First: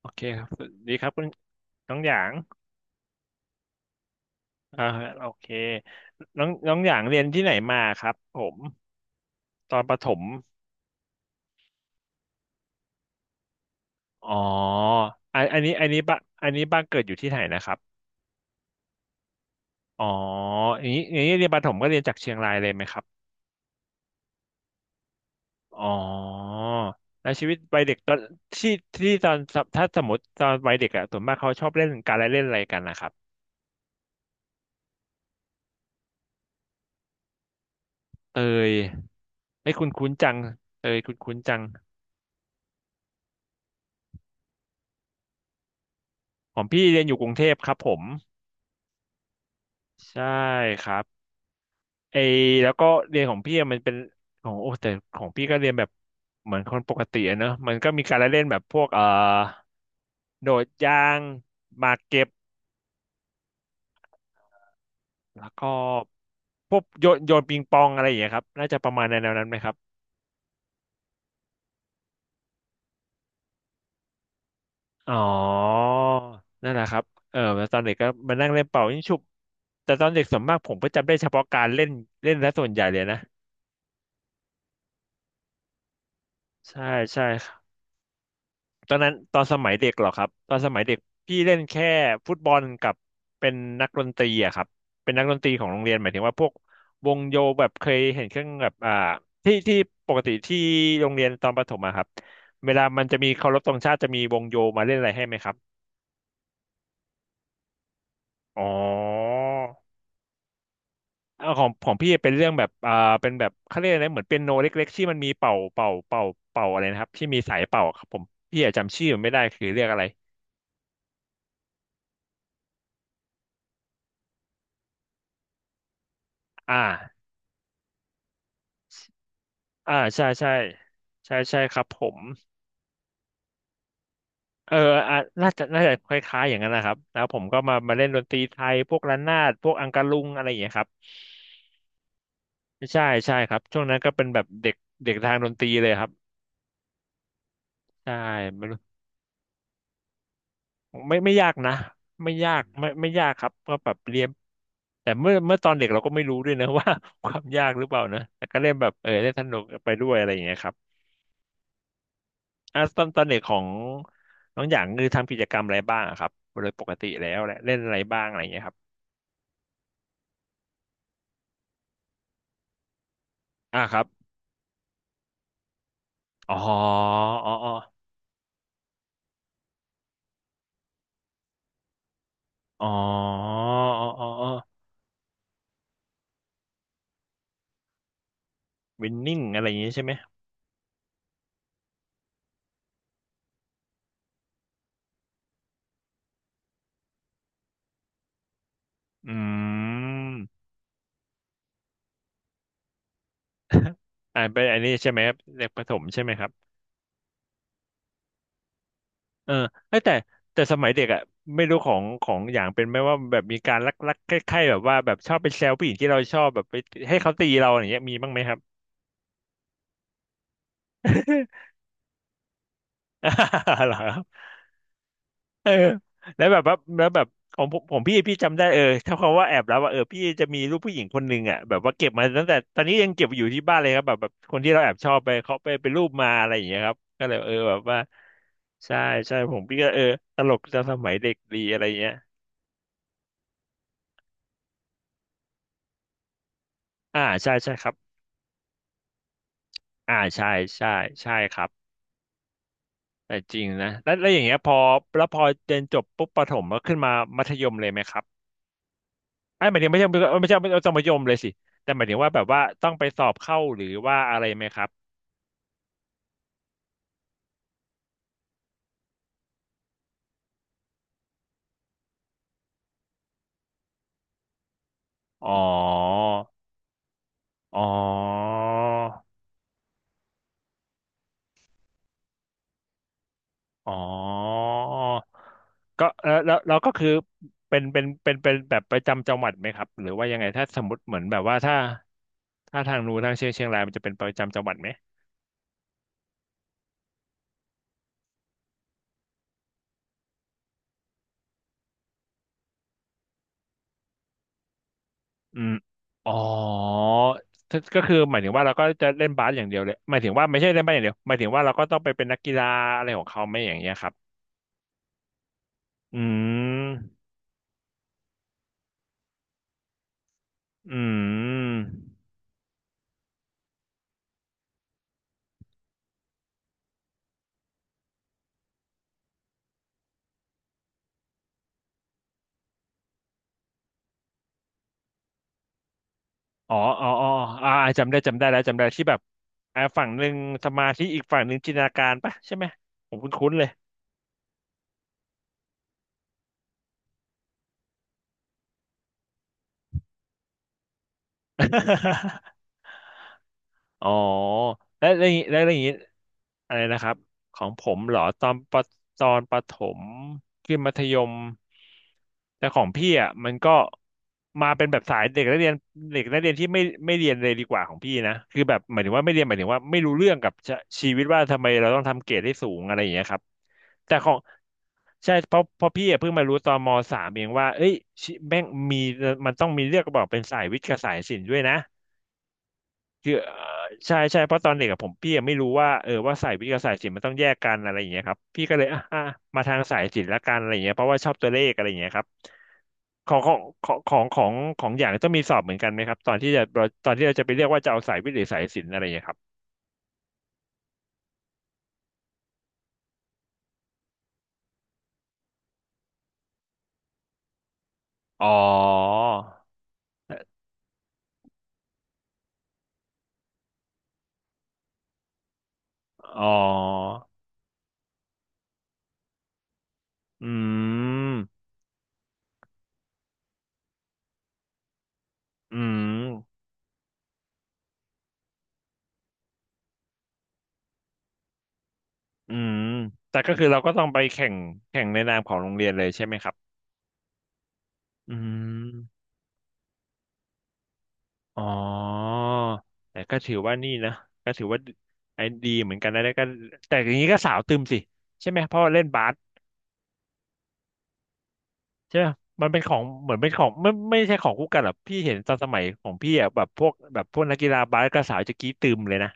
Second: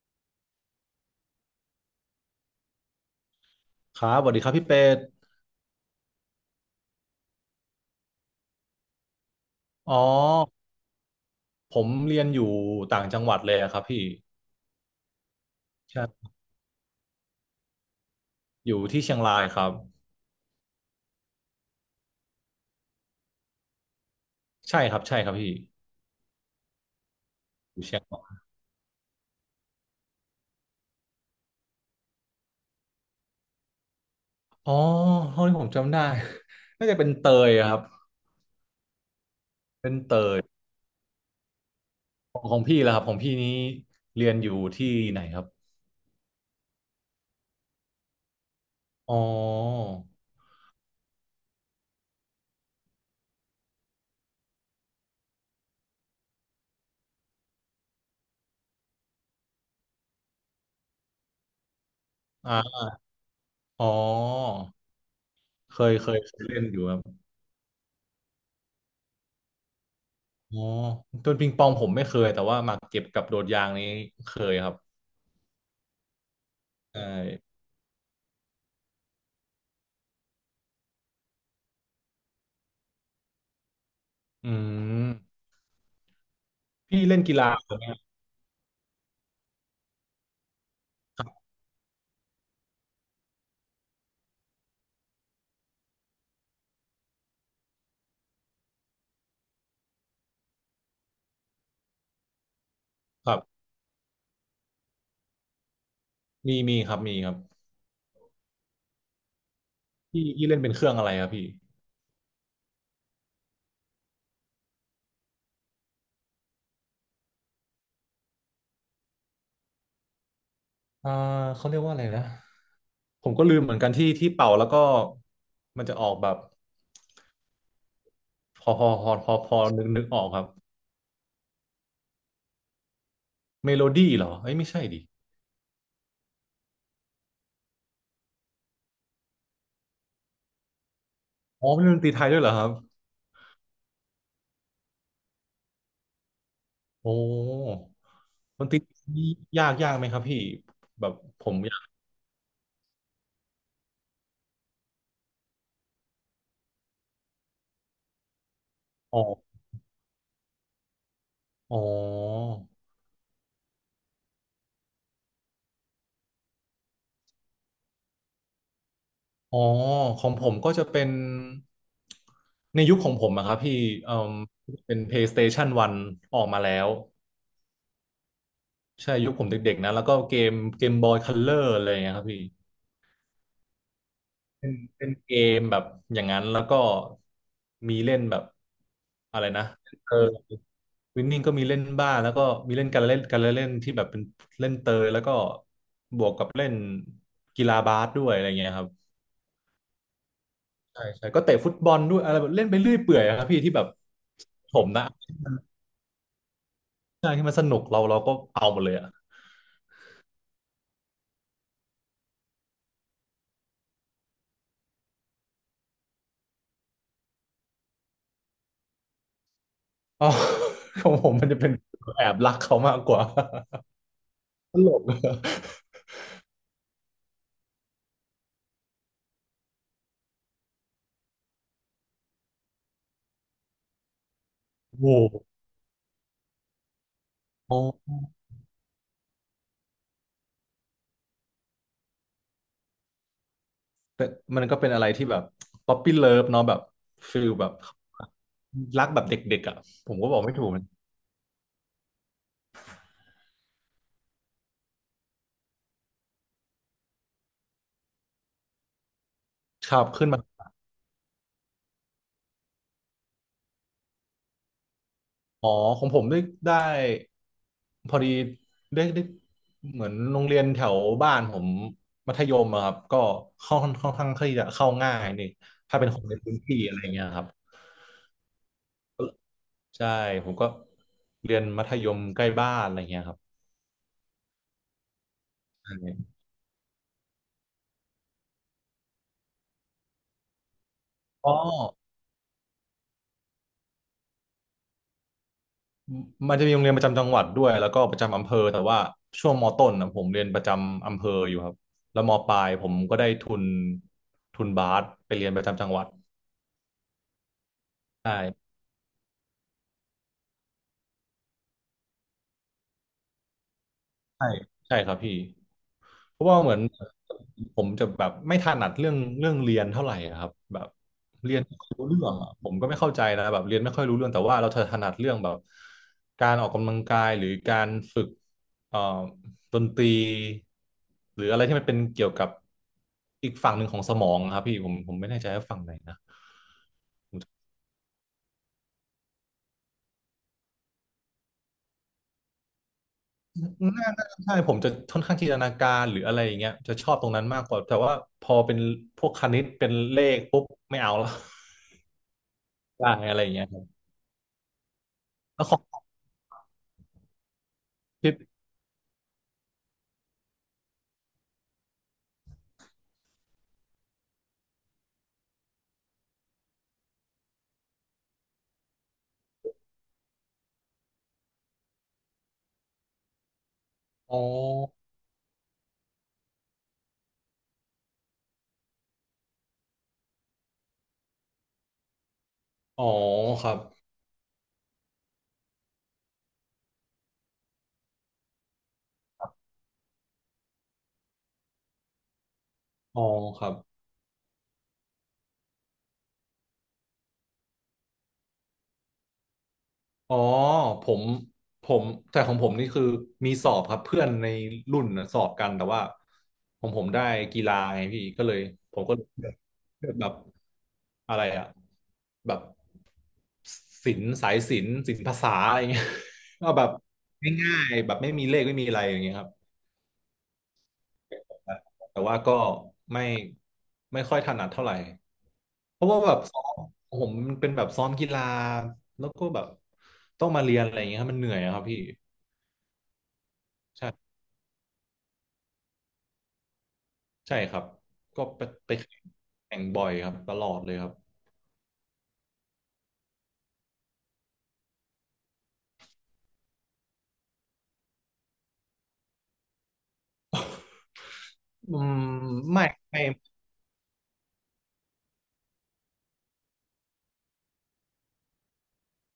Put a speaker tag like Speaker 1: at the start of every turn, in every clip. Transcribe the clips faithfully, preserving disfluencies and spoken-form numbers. Speaker 1: โอเคครับสวัสดีครับคุณน้องหยาง
Speaker 2: ครับสวัสดีครับพี่เป็
Speaker 1: อ่า
Speaker 2: ด
Speaker 1: โอเคน้องน้องหยางเรียนที่ไหนมาครับผมตอนป
Speaker 2: อ๋อ
Speaker 1: ระถม
Speaker 2: ผมเรียนอยู่ต่างจังหวัดเลยอะครับพี่
Speaker 1: อ๋ออันอันนี้อันนี้บ้าน
Speaker 2: ใช่
Speaker 1: อันนี้บ้านเกิดอยู่ที่ไหนนะครับ
Speaker 2: อยู่ที่เชียงรายครับ
Speaker 1: อ๋ออย่างนี้อย่างนี้เรียนประถมก็เรียนจากเชียงรายเลยไหมครับ
Speaker 2: ใช่ครับใช่ครับพี่
Speaker 1: อ๋อแล้วชีวิต
Speaker 2: อ
Speaker 1: วัย
Speaker 2: ยู่
Speaker 1: เด็
Speaker 2: เชี
Speaker 1: ก
Speaker 2: ยง
Speaker 1: ตอน
Speaker 2: ราย
Speaker 1: ที่ที่ตอนถ้าสมมติตอนวัยเด็กอะส่วนมากเขาชอบเล่นการละเล่นอะไรกันนะครับ
Speaker 2: อ๋อเท่าที่ผมจำได้ น่าจะเป็นเตยอะครับ
Speaker 1: เตยไม่คุ้
Speaker 2: เป็
Speaker 1: น
Speaker 2: น
Speaker 1: คุ้น
Speaker 2: เต
Speaker 1: จัง
Speaker 2: ย
Speaker 1: เตยคุ้นคุ้นจัง
Speaker 2: ของของพี่แล้วครับของพี่นี้เรียนอยู่ที่ไหนครับ
Speaker 1: ของพี่เรียนอยู่กรุงเทพครับผม
Speaker 2: อ๋อ
Speaker 1: ใช่ครับ ไอแล้วก็เรียนของพี่อะมันเป็นของโอ้แต่ของพี่ก็เรียนแบบเหมือนคนปกติอะเนอะมันก็มีการละเล่นแบบพวกเอ่อโดดยางหมากเก็บ
Speaker 2: อ่าอ๋อ
Speaker 1: แล้วก็
Speaker 2: เคยเคยเคยเล่น
Speaker 1: พ
Speaker 2: อ
Speaker 1: ว
Speaker 2: ยู่
Speaker 1: ก
Speaker 2: ครั
Speaker 1: โยน
Speaker 2: บ
Speaker 1: โยนปิงปองอะไรอย่างเงี้ยครับน่าจะประมาณในแนวนั้นไหมครับ
Speaker 2: อ๋อต้นปิงปองผมไม่เคยแต่ว่าหมากเก็บกับโดดยางนี้เคยครับ
Speaker 1: อ๋อนั่นแหละครั
Speaker 2: ใช่
Speaker 1: บเออแล้วตอนเด็กก็มานั่งเล่นเป่ายิงฉุบแต่ตอนเด็กส่วนมากผมก็จำได้เฉพาะการเล่นเล่นและส่วนใหญ่เลยนะ
Speaker 2: อืม
Speaker 1: ใช่
Speaker 2: พี่เล่น
Speaker 1: ใช่
Speaker 2: กีฬาไหม
Speaker 1: ตอนนั้นตอนสมัยเด็กเหรอครับตอนสมัยเด็กพี่เล่นแค่ฟุตบอลกับเป็นนักดนตรีอะครับเป็นนักดนตรีของโรงเรียนหมายถึงว่าพวกวงโยแบบเคยเห็นเครื่องแบบอ่าที่ที่ปกติที่โรงเรียนตอนประถมอะครับเวลามันจะ
Speaker 2: ค
Speaker 1: มี
Speaker 2: รั
Speaker 1: เคารพ
Speaker 2: บ
Speaker 1: ธงชาติจะมีวงโยมาเล่นอะไรให้ไหมครับ
Speaker 2: มีมีครับมีครับ
Speaker 1: อ๋อ
Speaker 2: พี่พี่เล่นเป็นเครื่องอะไรครับพี่
Speaker 1: เอาของของพี่เป็นเรื่องแบบอ่าเป็นแบบเขาเรียกอะไรเหมือนเปียโนเล็กๆที่มันมีเป่าเป่าเป่าเป่าอะไรนะครับที่มีสายเป่าครับผมพี่อะจำชื่อมันไม่ได้คือเรียกอะไร
Speaker 2: อ่าเขาเรียกว่าอะไรนะผมก็ลืมเหมือนกันที่ที่เป่าแล้วก็มันจะออกแบบ
Speaker 1: อ่า
Speaker 2: พอพอพอพอพอนึก
Speaker 1: อ่า
Speaker 2: นึกออ
Speaker 1: ใช่
Speaker 2: กครับ
Speaker 1: ใช่ใช่ใช่ครับผม
Speaker 2: เมโลดี้เหรอเอ้ยไม่
Speaker 1: เออ
Speaker 2: ใช่ดิ
Speaker 1: อ่ะน่าจะน่าจะคล้ายๆอย่างนั้นนะครับแล้วผมก็มามาเล่นดนตรีไทยพวกระนาดพวกอังกะลุงอะไรอย่างเงี้ยครับ
Speaker 2: อ๋อเป็นดนตรีไทยด้วยเหรอครับ
Speaker 1: ใช่ใช่ครับช่วงนั้นก็เป็นแบบเด็กเด็กทางดนตรีเลยครับ
Speaker 2: โอ้
Speaker 1: ใช่
Speaker 2: ด
Speaker 1: ไม่
Speaker 2: นต
Speaker 1: รู้
Speaker 2: รีนี่ยากยากไหมครับพี่แบบ
Speaker 1: ไม่ไม่
Speaker 2: ผ
Speaker 1: ยาก
Speaker 2: มอ
Speaker 1: นะ
Speaker 2: ยาก
Speaker 1: ไม่ยากไม่ไม่ยากครับก็แบบเรียนแต่เมื่อเมื่อตอนเด็กเราก็ไม่รู้ด้วยนะ ว่า ความยากหรือเปล่านะแต่ก็เล่นแบบเออ
Speaker 2: อ
Speaker 1: เล่น
Speaker 2: อ
Speaker 1: สนุ
Speaker 2: ก
Speaker 1: กไปด้วยอะไรอย่างเงี้ยครับ
Speaker 2: อ๋อ
Speaker 1: อ่ะตอนตอนเด็กของน้องหยางคือทำกิจกรรมอะไรบ้างอะครับโดยปกติแล้วแหละเล่นอะไรบ้างอะไรอย่างเงี้ยครับ
Speaker 2: อ๋อของผมก็จะเป็นในยุคของผมอะครับพี่
Speaker 1: อ่าครับ
Speaker 2: เอ่อเป็น PlayStation หนึ่งออก
Speaker 1: อ๋อ
Speaker 2: มาแล้ว
Speaker 1: อ๋ออ๋อ
Speaker 2: ใช่ยุคผมเด็กๆนะแล้วก็เกมเกมบอยคัลเลอร์อะไรอย่างเงี้ยครับพี่
Speaker 1: อ๋ออ๋ออ๋อ
Speaker 2: เป็นเป็นเกมแบบอย่างนั้นแล้วก็มีเล่นแบบ
Speaker 1: วินนิ่
Speaker 2: อะ
Speaker 1: ง
Speaker 2: ไร
Speaker 1: อะ
Speaker 2: นะ
Speaker 1: ไรอย่างนี้ใช่ไห
Speaker 2: เอ
Speaker 1: ม
Speaker 2: อวินนิ่งก็มีเล่นบ้างแล้วก็มีเล่นการเล่นการเล่นที่แบบเป็นเล่นเตยแล้วก็บวกกับเล่นกีฬาบาสด้วยอะไรเงี้ยครับ
Speaker 1: อืม
Speaker 2: ใช่ใช่ก็เตะฟุตบอลด้วยอะไรแบบเล่นไปเรื่อยเปื่อยอะครับพี่ที่แบบ
Speaker 1: อ่าเป็นอั
Speaker 2: ผ
Speaker 1: น
Speaker 2: ม
Speaker 1: นี้
Speaker 2: นะ
Speaker 1: ใช่ไหมครับเด็กประถมใช่ไหมครับ
Speaker 2: ใช่ที่มันสนุกเราเราก็เอาหมดเลยอะ
Speaker 1: เออเอ้ยแต่แต่สมัยเด็กอ่ะไม่รู้ของของอย่างเป็นไหมว่าแบบมีการลักลักใคล้ายๆแบบว่าแบบชอบไปแซวผู้หญิงที่เราชอบแบบไปให้เขาตีเราอย่างเงี้ยมีบ้างไหมครับ
Speaker 2: อ๋อ ของผมมันจะ เป็นแอบรักเขามากกว่า
Speaker 1: เหรอครับ
Speaker 2: ตลก
Speaker 1: เออแล้วแบบว่าแล้วแบบของผมผมพี่พี่จำได้เออถ้าคำว่าแอบแล้วว่าเออพี่จะมีรูปผู้หญิงคนหนึ่งอ่ะแบบว่าเก็บมาตั้งแต่ตอนนี้ยังเก็บอยู่ที่บ้านเลยครับแบบแบบคนที่เราแอบ
Speaker 2: โอ้โ
Speaker 1: ชอบไป
Speaker 2: ห
Speaker 1: เขาไปเป็นรูปมาอะไรอย่างเงี้ยครับก็เลยเออ
Speaker 2: โอ
Speaker 1: แบบว่า
Speaker 2: ้
Speaker 1: ใช่ใช่ผมพี่ก็เออตลกจากสมัยเด็กดีอะไรเงี้ย
Speaker 2: แต่มันก็เป็นอะไรที่แบบป๊อปปี้เลิฟเนาะแบบ
Speaker 1: อ่า
Speaker 2: ฟิ
Speaker 1: ใช่
Speaker 2: ลแบ
Speaker 1: ใช่
Speaker 2: บ
Speaker 1: ครับ
Speaker 2: รักแบบเด็กๆอ่ะผ
Speaker 1: อ่า
Speaker 2: มก็บอก
Speaker 1: ใช่
Speaker 2: ไม่ถูกมัน
Speaker 1: ใช่ใช่ครับแต่จริงนะแล้วแล้วอย่างเงี้ยพอแล้วพอเรียนจบปุ๊บประถมก็ขึ้นมามัธยมเลยไหมครับ ไอ้หมายถึง
Speaker 2: ขั
Speaker 1: ไม่ใช่
Speaker 2: บ
Speaker 1: ไม่
Speaker 2: ขึ้น
Speaker 1: ใช่
Speaker 2: มา
Speaker 1: ไม่ใช่มัธยมเลยสิ แต่หมายถึงว่าแบบว่าต้องไปสอบเข้าหรือว่าอะไรไหมครับ
Speaker 2: อ๋อของผมได้ได้พอดีได้ได้เหมือนโรงเรียนแถวบ้านผมมัธยมอะครับก็ค่อนค่อนข้างที่จะเข้าง่ายนี่
Speaker 1: อ๋อ
Speaker 2: ถ้าเป็นคนในพื้นที่อะไรเงี้ยครับ
Speaker 1: อ๋อ
Speaker 2: ใช่ผมก็เรียนมัธยมใกล้บ้านอะไรเงี้ยครับ
Speaker 1: อ๋อก็
Speaker 2: ใช่
Speaker 1: เออแล้วเราก็คือเป็นเป็นเป็นเป็นแบบประจำจังหวัดไหมครับหรือว่ายังไงถ้าสมมติเหมือนแบบ
Speaker 2: อ๋อ
Speaker 1: ว่าถ้าถ้าทางนู้นทางเชียงเชียงรายมันจะเป็นประจำจังหวัดไหม
Speaker 2: มันจะมีโรงเรียนประจำจังหวัดด้วยแล้วก็ประจำอำเภอแต่ว่าช่วงมต้นนะผมเรียนประจำอำเภออยู่ครับแล้วมปลายผมก็ได้ทุนทุนบาสไปเรียนป
Speaker 1: อื
Speaker 2: ระ
Speaker 1: ม
Speaker 2: จำจังหวัด
Speaker 1: อ๋อถ้าก็คือหมายถึงว่าเรา
Speaker 2: ใช่
Speaker 1: ก็จะเล่นบาสอย่างเดียวเลยหมายถึงว่าไม่ใช่เล่นบาสอย่างเดียวหมายถึงว่าเราก็ต้องไปเป็นนักกีฬาอะไรของเขาไหมอย่างเงี้ยครับ
Speaker 2: ใช่ใช่ครับพี่
Speaker 1: อื
Speaker 2: เพราะว่าเหมือน
Speaker 1: ม
Speaker 2: ผมจะแบบไม่ถนัดเรื่องเรื่องเรียนเท่าไหร่อะครับแบบ
Speaker 1: อื
Speaker 2: เรียนไม่
Speaker 1: ม
Speaker 2: ค่อยรู้เรื่องอะผมก็ไม่เข้าใจนะแบบเรียนไม่ค่อยรู้เรื่องแต่ว่าเราถนัดเรื่องแบบการออกกำลังกายหรือการฝึกเอ่อดนตรีหรืออะไรที่มันเป็นเกี่ยวกับอีกฝั่งหนึ่งของสมองอะครับพี่ผมผมไม่แน่ใจว่าฝั่งไหนนะ
Speaker 1: อ๋ออ๋ออ๋ออ่าจำได้จำได้แล้วจำได้ที่แบบอ่าฝั่งหนึ่งสมาธิอีกฝั่งหนึ่งจินตนาการปะใช่ไหมผมคุ้นๆเลย
Speaker 2: น่าน่าใช่ผมจะค่อนข้างจินตนาการหรืออะไรอย่างเงี้ยจะชอบตรงนั้นมากกว่าแต่ว่าพอเป็นพวกคณิตเป็นเลขปุ๊บไม่เอาแล้ว ได้อะไรอย่างเงี้ยครับ
Speaker 1: อ๋อแล้แล้วอย่างงี้และ
Speaker 2: แล้วข
Speaker 1: อ
Speaker 2: อ
Speaker 1: ย่างนี้
Speaker 2: ง
Speaker 1: อะไรนะครับของผมเหรอ
Speaker 2: พี่
Speaker 1: ตอนปตอนประถมขึ้นมัธยมแต่ของพี่อ่ะมันก็มาเป็นแบบสายเด็กนักเรียนเด็กนักเรียนที่ไม่ไม่เรียนเลยดีกว่าของพี่นะคือแบบหมายถึงว่าไม่เรียนหมายถึงว่าไม่รู้เรื่องกับชะชีวิตว่าทำไมเราต้องทำเกรดให้สูงอะไรอย่างเงี้ยครับแต่ขอ
Speaker 2: อ๋
Speaker 1: ง
Speaker 2: อ
Speaker 1: ใช่เพราะเพราะพี่อะเพิ่งมารู้ตอนมสามเองว่าเอ้ยชิแม่งมีมันต้องมีเลือกบอกเป็นสายวิทย์กับสายศิลป์ด้วยนะ
Speaker 2: อ๋อ
Speaker 1: คือเอ่อ
Speaker 2: ครับ
Speaker 1: ใช่ใช่เพราะตอนเด็กอะผมพี่ยังไม่รู้ว่าเออว่าสายวิทย์กับสายศิลป์มันต้องแยกกันอะไรอย่างเงี้ยครับพี่ก็เลยอ่ะอ่ะมาทางสายศิลป์ละกันอะไรอย่างเงี้ยเพราะว่าชอบตัวเลขอะไรอย่างเงี้ยครับ
Speaker 2: อ๋อ
Speaker 1: ของของ
Speaker 2: ครับ
Speaker 1: ของของของของอย่างต้องมีสอบเหมือนกันไหมครับตอนที่จะตอนที่เราจะไปเรียกว่าจะเอาสายวิทย์หรือสายศิลป์อะไรอย่างเงี้ยครับ
Speaker 2: อ๋อผมผมแต่ของผมนี่คือมีสอบครับเพื่อนในรุ่นน่ะสอบกันแต่ว่าของผมได้กีฬาไงพี่ก็
Speaker 1: อ๋
Speaker 2: เล
Speaker 1: อ
Speaker 2: ยผมก็เลยเลือกเลือกแบบอะไรอะแบบศิลป์สายศิลป์ศิลปภาษาอะไรเงี้ย
Speaker 1: อ๋อ
Speaker 2: ก็แบบง่ายๆแบบไม่มีเลขไม่มีอะไรอย่างเงี้ยครับ
Speaker 1: อืม
Speaker 2: แต่ว่าก็ไม่ไม่ค่อยถนัดเท่าไหร่
Speaker 1: อื
Speaker 2: เพ
Speaker 1: ม
Speaker 2: ราะว่าแบบซ้อมผมมันเป็นแบบซ้อมกีฬาแล้วก็แบบต้องมาเรียนอะไรอย่างเงี้ยครับมันเหนื่อยอะครับพี่
Speaker 1: อืมแต่ก็คือเราก็ต้องไป
Speaker 2: ใช่
Speaker 1: แข่งแข่งในนามของโรงเรียนเลยใช่ไหมครับ
Speaker 2: ใช่ครับ
Speaker 1: อื
Speaker 2: ก็ไปไปแข่
Speaker 1: ม
Speaker 2: งแข่งบ่อยครับตลอดเลยครับ
Speaker 1: อ๋อแต่ก็ถือว่านี่นะก็ถือว่าไอ้ดีเหมือนกันนะแล้วก็แต่อย่างนี้ก็สาวตึมสิใช่ไหมเพราะว่าเล่นบาส
Speaker 2: อืม
Speaker 1: ใช่ไหมมันเป็น
Speaker 2: ไม่
Speaker 1: ของ
Speaker 2: ไม่
Speaker 1: เหมือนเป็นของไม่ไม่ใช่ของคู่กันหรอกพี่เห็นตอนสมัยของพี่อ่ะแบบพวกแบบพวกนักกีฬาบาสก็สาวจะกรี้ตึมเลยนะ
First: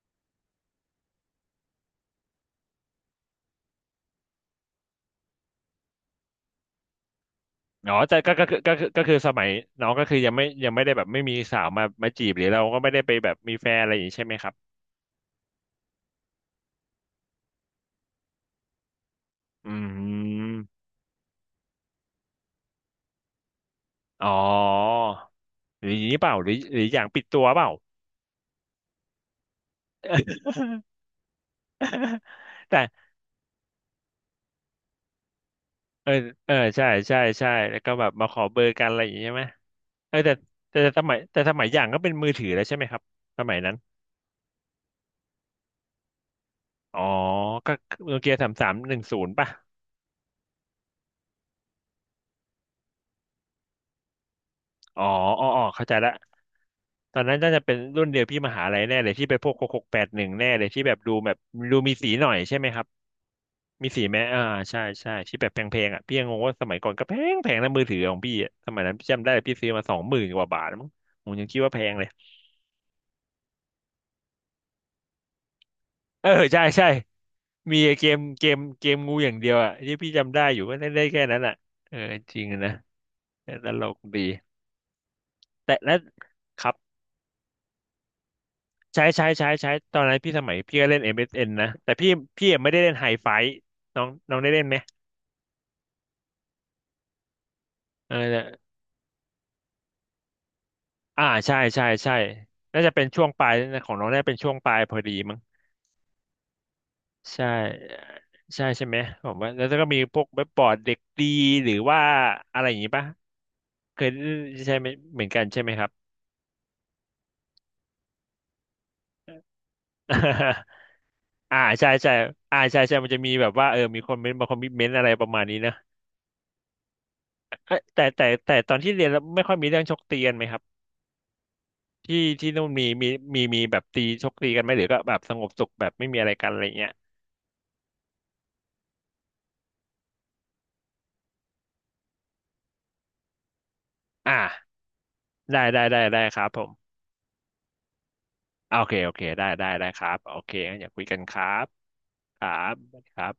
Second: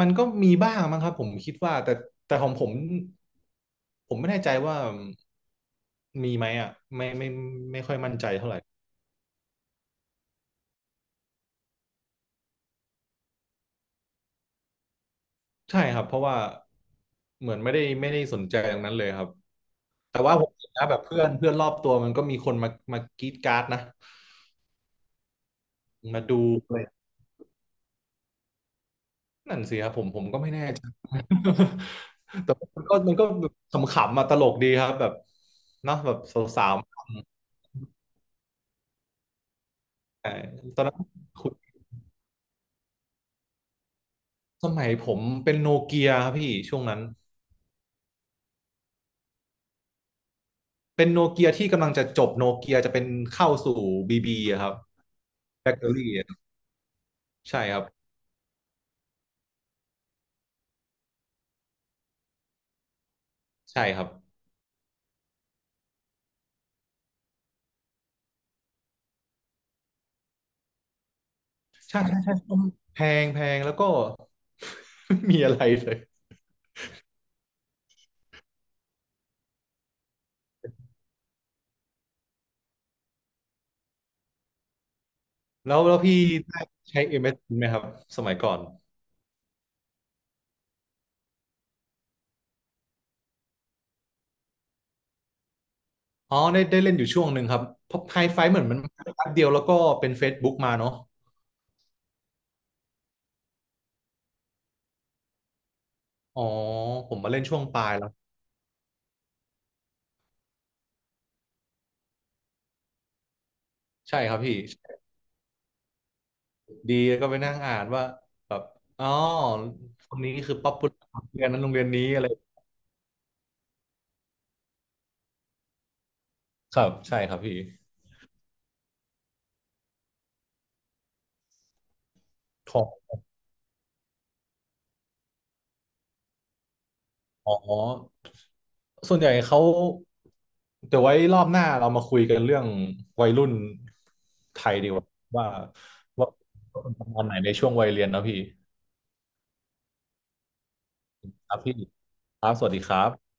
Speaker 2: มันก็มีบ้างมั้งครับผมคิดว่าแต่แต่ของผมผมไม่แน่ใจว่ามีไหมอ่ะไม่ไม่ไม่
Speaker 1: อ๋
Speaker 2: ค่
Speaker 1: อ
Speaker 2: อยมั่น
Speaker 1: แต่
Speaker 2: ใจ
Speaker 1: ก็ก็
Speaker 2: เท่าไหร่
Speaker 1: ก็ก็คือก็คือสมัยน้องก็คือยังไม่ยังไม่ได้แบบไม่มีสาวมามาจีบหรือเราก็ไม่ได้ไปแบบมีแฟนอะไรอย่างนี้ใช่ไหมครับ
Speaker 2: ใช่ครับเพราะว่าเหมือนไม่ได้ไม่ได้สนใจตรงนั้นเลยครับ
Speaker 1: อื
Speaker 2: แต่ว่าผม
Speaker 1: ม
Speaker 2: เห็นนะแบบเพื่อนเพื่อนรอบตัวมันก็มีคนมามากรีดการ์ดนะ
Speaker 1: อ๋อหรืออย่างนี้
Speaker 2: มา
Speaker 1: เปล่า
Speaker 2: ดู
Speaker 1: หรือ
Speaker 2: อะ
Speaker 1: ห
Speaker 2: ไร
Speaker 1: รืออย่างปิดตัวเปล่า
Speaker 2: นั่นสิครับผมผมก็ไม่แน่ใจ แต่
Speaker 1: แต่
Speaker 2: มันก็มันก็แบบขำๆมาตลกดีครับแบบเนาะ
Speaker 1: เอ
Speaker 2: แบ
Speaker 1: อ
Speaker 2: บ
Speaker 1: เออ
Speaker 2: สาว
Speaker 1: ใช่ใช่ใช่แล้วก็แบบมาขอเบอร์กันอะไรอย่างงี้ใช่ไหมเออ
Speaker 2: ๆต่
Speaker 1: แต่แต่
Speaker 2: ตอน
Speaker 1: แต่
Speaker 2: นั้น
Speaker 1: สมัยแต่
Speaker 2: คุ
Speaker 1: สมั
Speaker 2: ณ
Speaker 1: ยอย่างก็เป็นมือถือแล้วใช่ไหมครับสมัยนั้น
Speaker 2: สมัยผมเป็นโนเกียครับพี่ช่วงนั้
Speaker 1: อ๋อ
Speaker 2: น
Speaker 1: ก็โนเกียสามสามหนึ่งศูนย์ป่ะ
Speaker 2: เป็นโนเกียที่กำลังจะจบโนเกียจะเป็นเข้าสู่บีบีครับ
Speaker 1: อ๋ออ๋ออ๋อ
Speaker 2: แบตเต
Speaker 1: เข้า
Speaker 2: อ
Speaker 1: ใจ
Speaker 2: รี่
Speaker 1: ละตอนนั้นน่า
Speaker 2: ใช่
Speaker 1: จะเป็
Speaker 2: ค
Speaker 1: น
Speaker 2: รับ
Speaker 1: รุ่นเดียวพี่มหาลัยแน่เลยที่ไปพวกหกหกแปดหนึ่งแน่เลยที่แบบดูแบบดูมีสีหน่อยใช่ไหมครับ
Speaker 2: ใช่
Speaker 1: มี
Speaker 2: ค
Speaker 1: สี
Speaker 2: รับ
Speaker 1: ไหมอ่าใช่ใช่ที่แบบแพงๆอ่ะพี่ยังงงว่าสมัยก่อนก็แพงแพงนะมือถือของพี่อะสมัยนั้นพี่จำได้พี่ซื้อมาสองหมื่นกว่าบาทมั้งผมยังคิดว่าแพง
Speaker 2: ใช่
Speaker 1: เลย
Speaker 2: ใช่ใช่แพงแพงแล้วก็ ไม่มีอะไรเลย
Speaker 1: เออใช่ใช่มีเกมเกมเกมงูอย่างเดียวอ่ะที่พี่จำได้อยู่ก็เล่นได้แค่นั้นอ่ะเออจริงนะแต่ตลกดี
Speaker 2: แล้
Speaker 1: แต่
Speaker 2: ว
Speaker 1: แล้
Speaker 2: แล้
Speaker 1: ว
Speaker 2: วพี่ได้
Speaker 1: ครับ
Speaker 2: ใช้ เอ็ม เอส เอ็น ไหมครับสมัยก่อน
Speaker 1: ใช้ใช้ใช้ใช้ตอนนั้นพี่สมัยพี่ก็เล่น เอ็ม เอส เอ็น นนะแต่พี่พี่ยังไม่ได้เล่นไฮไฟน้องน้องได้เล่นไหม
Speaker 2: อ๋อได้ได้เล่นอยู่ช่วงหนึ่งครับเพราะ
Speaker 1: เออ
Speaker 2: ไฮ
Speaker 1: แต่
Speaker 2: ไฟเหมือนมันมาแป๊บเดียวแล้วก็เป็น Facebook มาเนาะ
Speaker 1: อ่าใช่ใช่ใช่น่าจะเป็นช่วงปลายนะของน้องน่าจะเป็นช่วงปลายพอดีมั้ง
Speaker 2: อ๋อผมมาเล่
Speaker 1: ใช่
Speaker 2: นช่วงปลายแล้ว
Speaker 1: ใช่ใช่ไหมผมว่าแล้วก็มีพวกเว็บบอร์ดเด็กดีหรือว่าอะไรอย่างงี้ปะเคย
Speaker 2: ใช่ครับพี่
Speaker 1: ใช่ไหมเหมือนกันใช่ไหมครับ
Speaker 2: ดีก็ไปนั่งอ่านว่าแบบอ๋อคนนี้คือ ป๊อปปูล่าเรียน
Speaker 1: อ่า
Speaker 2: นั้นโรงเรียน
Speaker 1: ใช่
Speaker 2: นี้
Speaker 1: ใช่
Speaker 2: อะไร
Speaker 1: อ่าใช่ใช่มันจะมีแบบว่าเออมีคนเมนต์บางคนมีเมนต์อะไรประมาณนี้นะ
Speaker 2: ครับใช่ครับพี่
Speaker 1: เอ้ยแต่แต่แต่ตอนที่เรียนแล้วไม่ค่อยมีเรื่องชกตีกันไหมครับที่ที่นู่น
Speaker 2: ข
Speaker 1: มี
Speaker 2: อ
Speaker 1: มี
Speaker 2: ง
Speaker 1: มีมีแบบตีชกตีกันไหมหรือก็แบบสงบสุขแบบไม่มีอะไรกันอะไรเงี้ย
Speaker 2: อ๋อส่วนใหญ่เขาเดี๋ยวไว้รอบหน้าเรามาคุยกันเรื่องวัยรุ่นไทย
Speaker 1: อ่า
Speaker 2: ดีกว่าว่า
Speaker 1: ได้ได้ได้ได้
Speaker 2: ว่า
Speaker 1: ครับผม
Speaker 2: ว่าเป็นประมาณไหนในช่วงวัยเรียนเนอะพี่
Speaker 1: โอเคโอเคได้ได้ได้ครับโอเคงั้นอย่าคุยกันครั
Speaker 2: ครับ
Speaker 1: บ
Speaker 2: พี่
Speaker 1: ค
Speaker 2: ค
Speaker 1: รั
Speaker 2: รับสวัส
Speaker 1: บ
Speaker 2: ดีครั
Speaker 1: ครับ
Speaker 2: บ